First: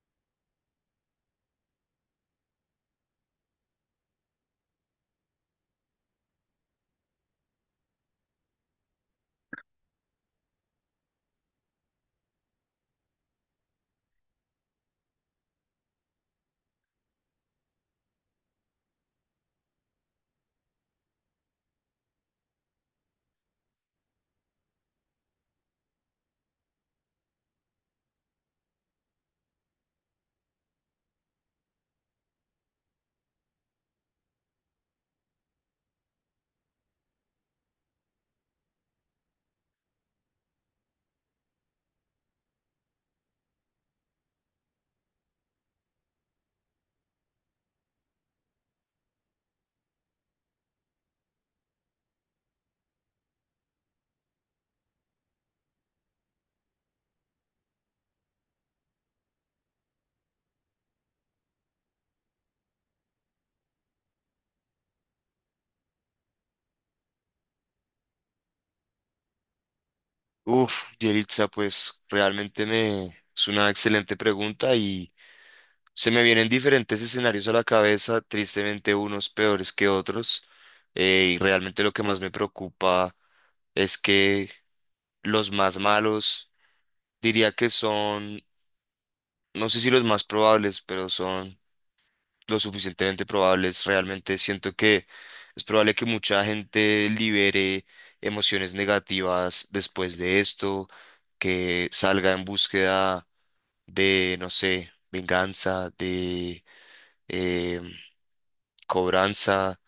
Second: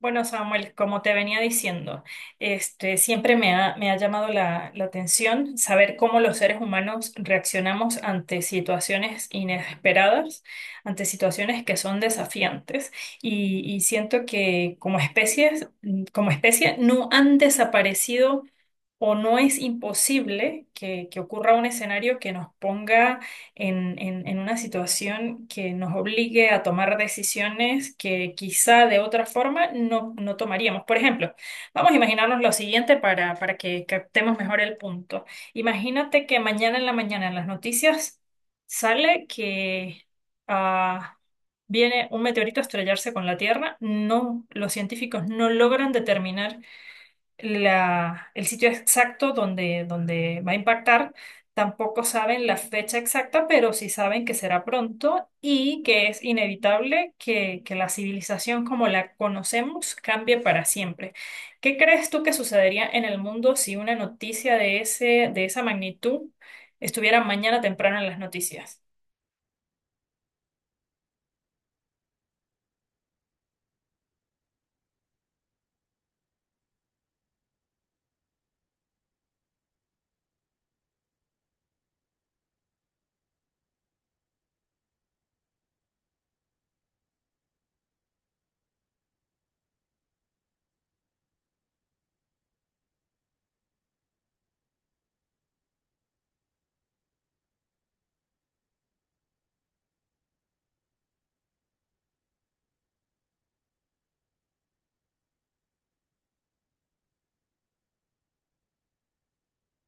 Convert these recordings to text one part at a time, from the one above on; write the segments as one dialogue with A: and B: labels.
A: Bueno, Samuel, como te venía diciendo, siempre me ha llamado la atención saber cómo los seres humanos reaccionamos ante situaciones inesperadas, ante situaciones que son desafiantes, y siento que como especies, como especie no han desaparecido o no es imposible que ocurra un escenario que nos ponga en una situación que nos obligue a tomar decisiones que quizá de otra forma no tomaríamos. Por ejemplo, vamos a imaginarnos lo siguiente para que captemos mejor el punto. Imagínate que mañana en la mañana en las noticias sale que... ah, viene un meteorito a estrellarse con la Tierra, no, los científicos no logran determinar el sitio exacto donde va a impactar. Tampoco saben la fecha exacta, pero sí saben que será pronto y que es inevitable que la civilización como la conocemos cambie para siempre. ¿Qué crees tú que sucedería en el mundo si una noticia de de esa magnitud estuviera mañana temprano en las noticias?
B: Uf, Yelitza, pues realmente me es una excelente pregunta y se me vienen diferentes escenarios a la cabeza, tristemente unos peores que otros. Y realmente lo que más me preocupa es que los más malos, diría que son, no sé si los más probables, pero son lo suficientemente probables. Realmente siento que es probable que mucha gente libere emociones negativas después de esto, que salga en búsqueda de, no sé, venganza, de eh, cobranza,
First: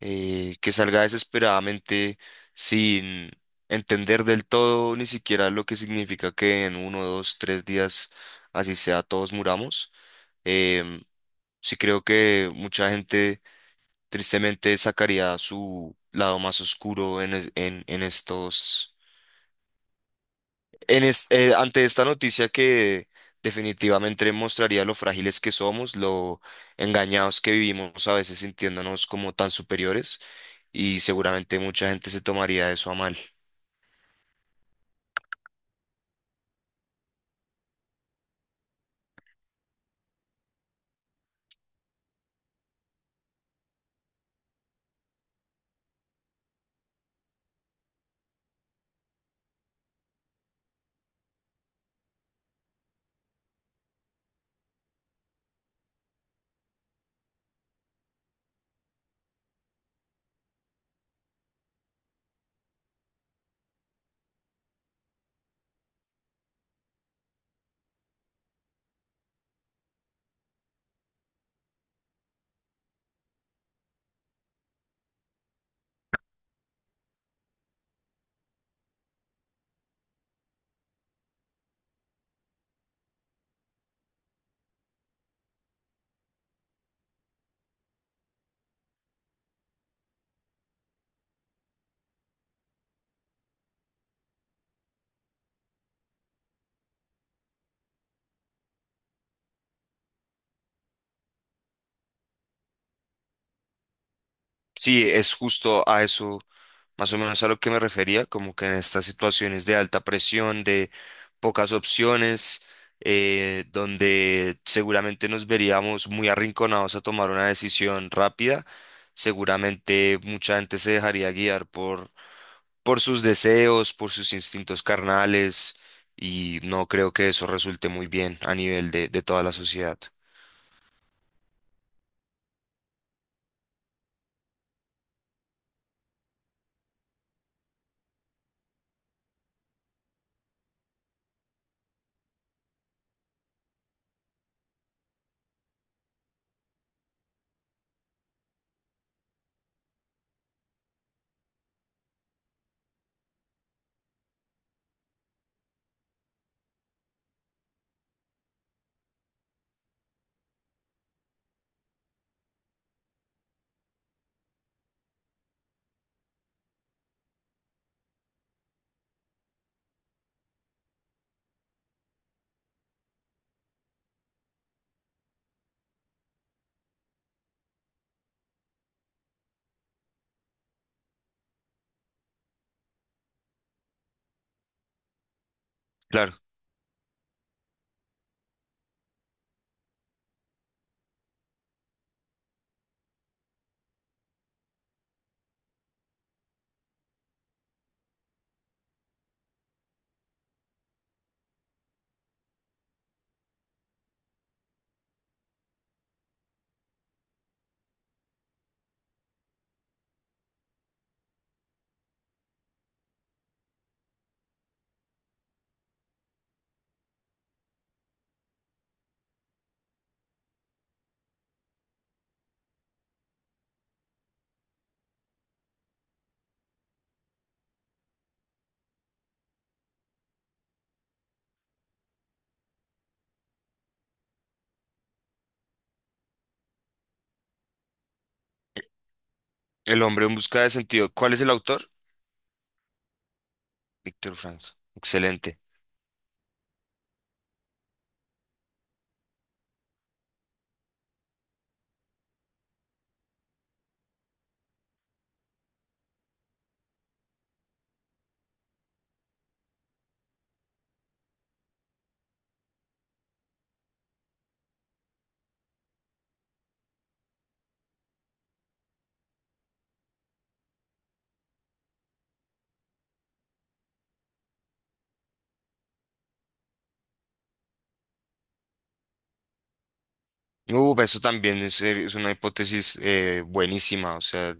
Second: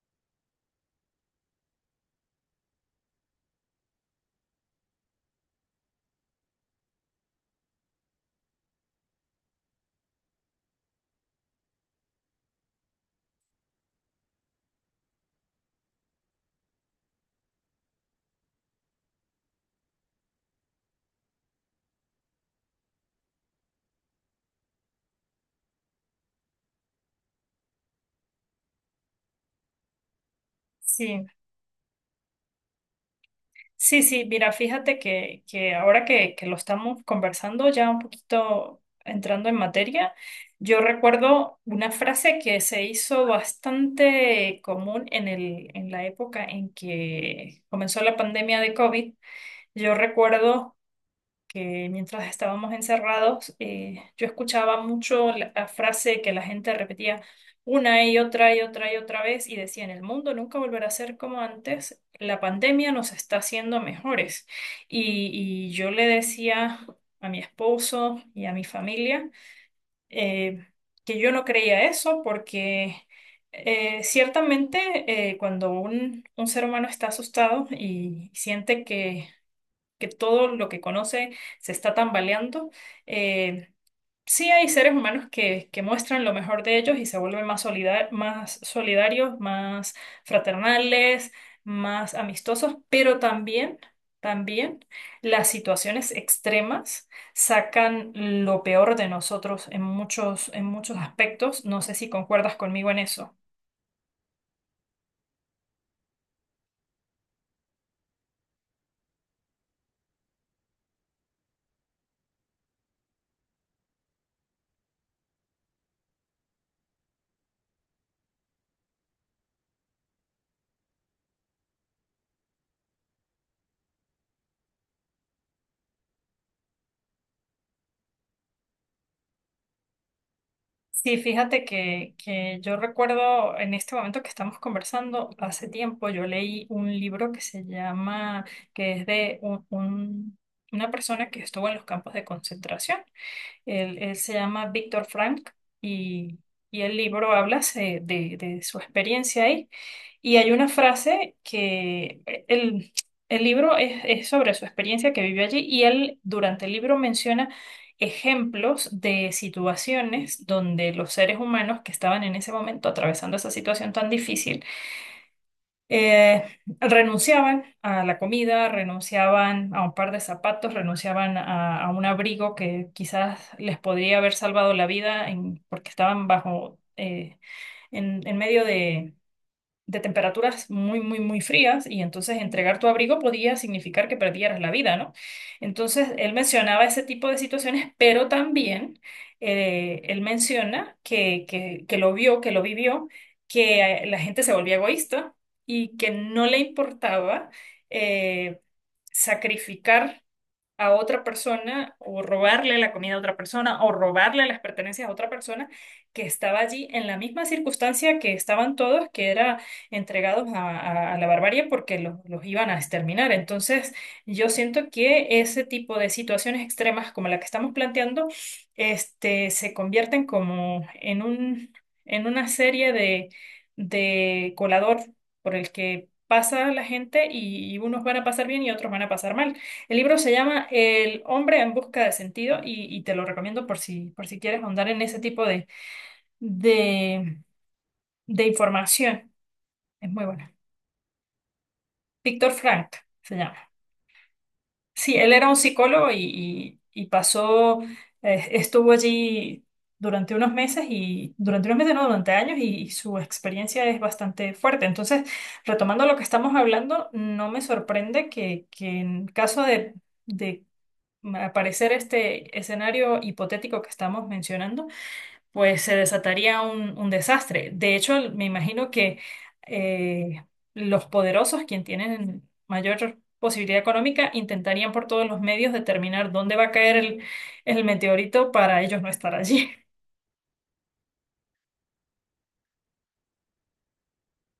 B: que salga desesperadamente sin entender del todo ni siquiera lo que significa que en uno, dos, tres días, así sea, todos muramos. Em, sí creo que mucha gente tristemente sacaría su lado más oscuro en, es- en estos En es- ante esta noticia que definitivamente mostraría lo frágiles que somos, lo engañados que vivimos a veces sintiéndonos como tan superiores, y
A: Sí.
B: seguramente mucha gente se tomaría eso a mal.
A: Sí, sí, mira, fíjate que ahora que lo estamos conversando, ya un poquito entrando en materia, yo recuerdo una frase que se hizo bastante común en en la época en que comenzó la pandemia de COVID. Yo recuerdo que mientras estábamos encerrados, yo escuchaba mucho la frase que la gente repetía una y otra y otra y otra vez y decían, el mundo nunca volverá a ser como antes, la pandemia nos está haciendo mejores. Y yo le decía a mi esposo y a mi familia eh, que yo no creía eso porque... ciertamente, cuando un ser humano está asustado y siente que todo lo que conoce se está tambaleando. Eh, sí hay seres humanos que muestran lo mejor de ellos y se vuelven más solidarios, más fraternales, más amistosos, pero también, también las situaciones extremas sacan lo peor de nosotros en muchos aspectos. No sé si concuerdas conmigo en eso.
B: Sí, es justo a eso, más o menos a lo que me refería, como que en estas situaciones de alta presión, de pocas opciones, donde seguramente nos veríamos muy arrinconados a tomar una decisión rápida, seguramente mucha gente se dejaría guiar por sus deseos, por sus instintos carnales, y no creo que eso resulte muy bien a nivel de toda la sociedad.
A: Sí, fíjate que yo recuerdo en este momento que estamos conversando, hace tiempo yo leí un libro que se llama, que es de una persona que estuvo en los campos de concentración. Él se llama Víctor Frank y, y el libro habla de su experiencia ahí. Y hay una frase que el libro es sobre su experiencia que vivió allí y él durante el libro menciona ejemplos de situaciones donde los seres humanos que estaban en ese momento atravesando esa situación tan difícil eh, renunciaban a la comida, renunciaban a un par de zapatos, renunciaban a un abrigo que quizás les podría haber salvado la vida porque estaban bajo, en medio de temperaturas muy, muy, muy frías y entonces entregar tu abrigo podía significar que perdieras la vida, ¿no? Entonces, él
B: Claro.
A: mencionaba ese tipo de situaciones, pero también él menciona que lo vio, que lo vivió, que la gente se volvía egoísta y que no le importaba eh, sacrificar a otra persona o robarle la comida a otra persona o robarle las pertenencias a otra persona que estaba allí en la misma circunstancia que estaban todos, que era entregados a la barbarie porque los iban a exterminar. Entonces, yo siento que ese tipo de situaciones extremas como la que estamos planteando, se convierten como en en una serie de colador por el que pasa la gente y unos van a pasar bien y otros van a pasar mal. El libro se llama El hombre en busca de sentido y te lo recomiendo por si quieres ahondar en ese tipo de, de información.
B: El
A: Es muy
B: hombre en
A: buena.
B: busca de sentido. ¿Cuál es el autor?
A: Víctor Frank se llama.
B: Víctor Frank.
A: Sí, él era un
B: Excelente.
A: psicólogo y pasó, estuvo allí durante unos meses y durante unos meses, no, durante años y su experiencia es bastante fuerte. Entonces, retomando lo que estamos hablando, no me sorprende que en caso de aparecer este escenario hipotético que estamos mencionando, pues se desataría un desastre. De hecho, me imagino que eh, los poderosos, quien tienen mayor posibilidad económica, intentarían por todos los medios determinar dónde va a caer el meteorito para ellos no estar allí.
B: Eso también es una hipótesis buenísima. O sea,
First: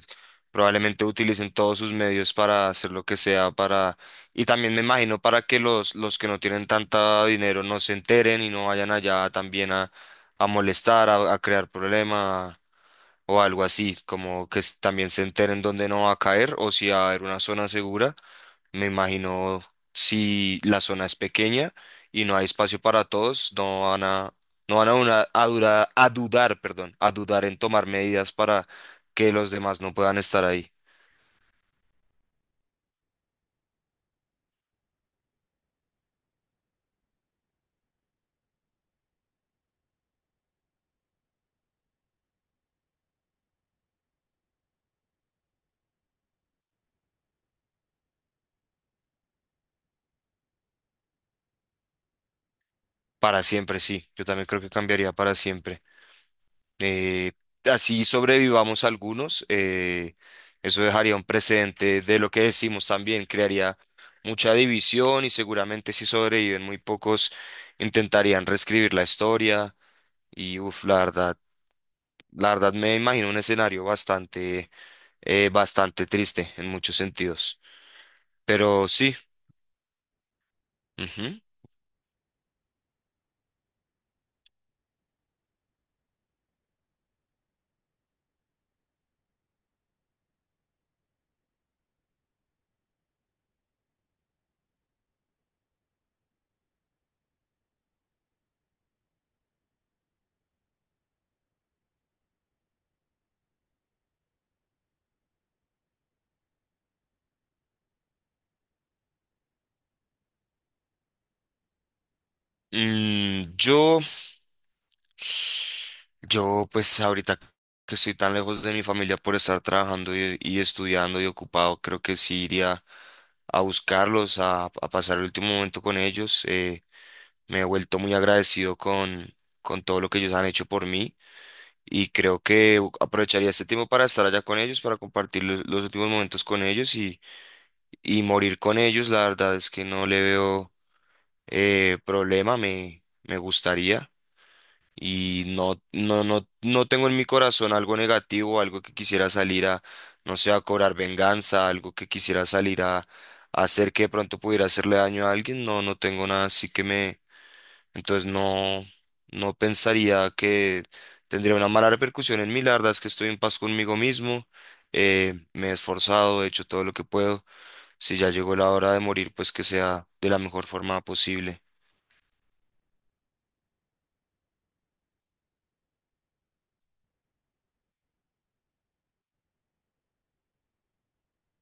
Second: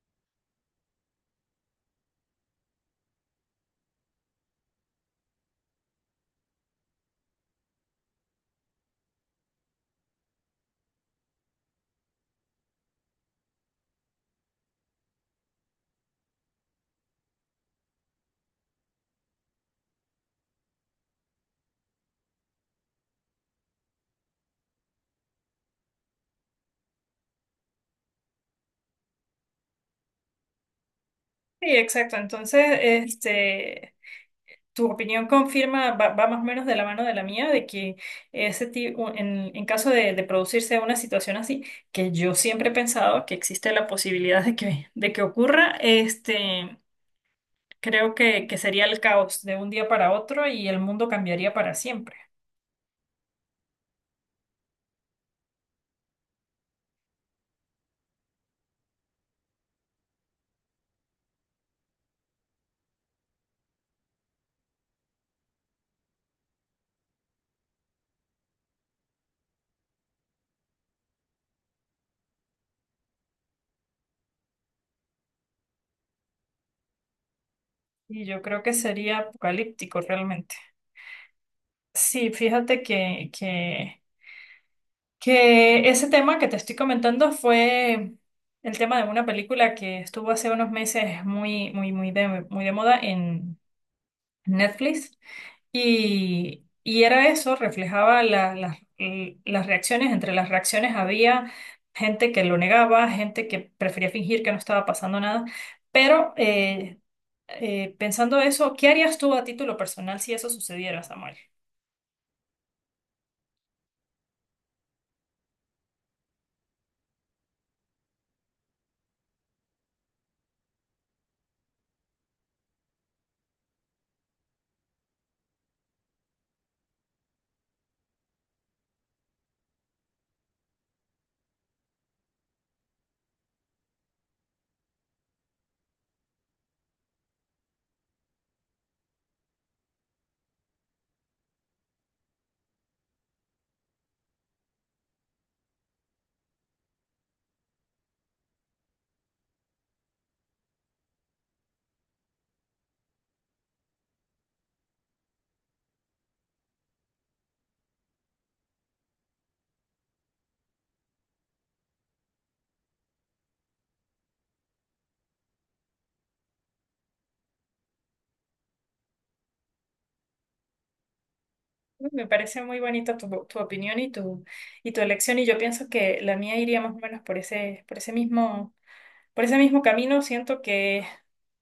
B: probablemente utilicen todos sus medios para hacer lo que sea para... Y también me imagino para que los que no tienen tanta dinero no se enteren y no vayan allá también a molestar, a crear problemas o algo así, como que también se enteren dónde no va a caer o si va a haber una zona segura. Me imagino, si la zona es pequeña y no hay espacio para todos, no van a, no van a, una- a, perdón, a dudar en tomar medidas para que los demás no puedan estar ahí.
A: Sí, exacto. Entonces, tu opinión confirma, va, va más o menos de la mano de la mía, de que ese tipo, en caso de producirse una situación así, que yo siempre he pensado que existe la posibilidad de que ocurra, creo que sería el caos de un día para otro y el mundo cambiaría para siempre.
B: Para siempre, sí. Yo también creo que cambiaría para siempre. Eh, Así sobrevivamos algunos. Eso dejaría un precedente de lo que decimos también, crearía mucha división y, seguramente, si sobreviven muy pocos, intentarían reescribir la historia. Y la verdad, me imagino un escenario bastante triste en muchos sentidos.
A: Y yo creo que
B: Pero sí,
A: sería apocalíptico realmente.
B: ujú.
A: Sí, fíjate que que ese tema que te estoy comentando fue el tema de una película que estuvo hace unos meses muy, muy, muy de moda en Netflix y era eso, reflejaba las reacciones, entre las reacciones había gente que lo negaba, gente que prefería fingir que no estaba pasando nada, pero pensando eso, ¿qué harías tú a título personal si eso sucediera, Samuel?
B: Mm, yo, yo pues ahorita que estoy tan lejos de mi familia por estar trabajando y estudiando y ocupado, creo que sí iría a buscarlos, a pasar el último momento con ellos. Me he vuelto muy agradecido con todo lo que ellos han hecho por mí, y creo que aprovecharía este tiempo para estar allá con ellos, para compartir los últimos momentos con ellos y morir con ellos. La verdad es que no le veo problema, me gustaría. Y no, no, no, no tengo en mi corazón algo negativo, algo que quisiera salir a, no sé, a cobrar venganza, algo que quisiera salir a hacer que de pronto pudiera hacerle daño a alguien. No, no tengo nada así que entonces no, no pensaría que tendría una mala repercusión en mí. La verdad es que estoy en paz conmigo mismo. Me he esforzado, he hecho todo lo que puedo, si ya llegó la hora de morir, pues que sea de la mejor forma posible.
A: Me parece muy bonita tu opinión y tu elección, y yo pienso que la mía iría más o menos por por ese mismo camino. Siento que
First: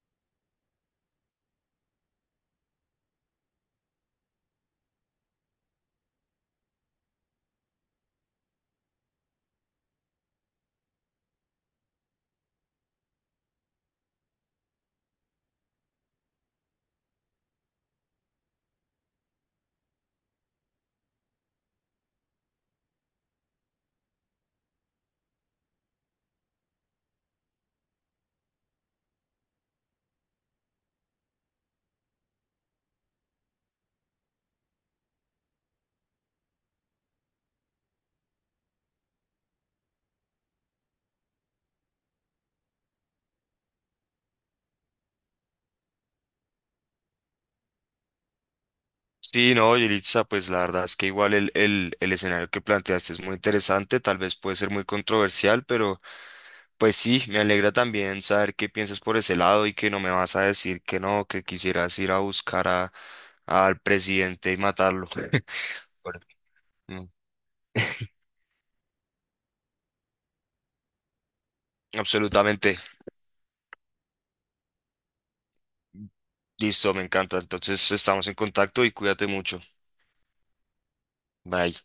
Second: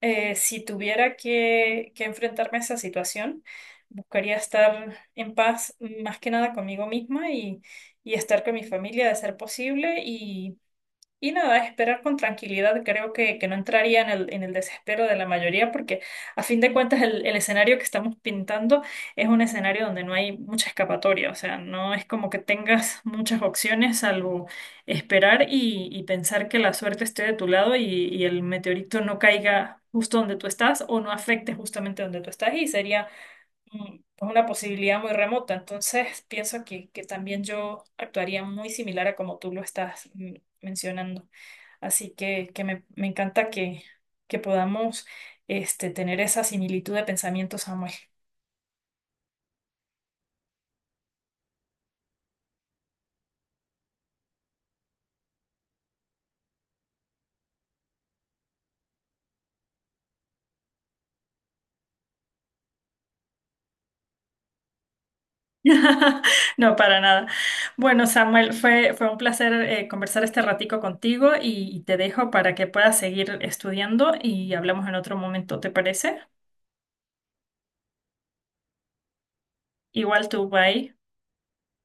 A: si tuviera que enfrentarme a esa situación, buscaría estar en paz más que nada conmigo misma y estar con mi familia de ser posible y nada, esperar con tranquilidad, creo que no entraría en en el desespero de la mayoría, porque a fin de cuentas el escenario que estamos pintando es un escenario donde no hay mucha escapatoria, o sea, no es como que tengas muchas opciones salvo esperar y pensar que la suerte esté de tu lado y el meteorito no caiga justo donde tú estás o no afecte justamente donde tú estás y sería pues una posibilidad muy remota. Entonces, pienso que también yo actuaría muy similar a como tú lo estás mencionando. Así que me encanta que podamos tener esa similitud de pensamiento, Samuel.
B: Sí, no, Yelitza, pues la verdad es que igual el escenario que planteaste es muy interesante, tal vez puede ser muy controversial, pero pues sí, me alegra también saber qué piensas por ese lado y que no me vas a decir que no, que quisieras ir a buscar al presidente y matarlo. Bueno,
A: No, para
B: mm,
A: nada. Bueno, Samuel, fue, fue un placer conversar este ratico contigo y te dejo para que
B: absolutamente.
A: puedas seguir estudiando y hablamos en otro momento, ¿te parece?
B: Listo, me encanta. Entonces estamos en contacto y cuídate mucho.
A: Igual tú, bye.
B: Bye.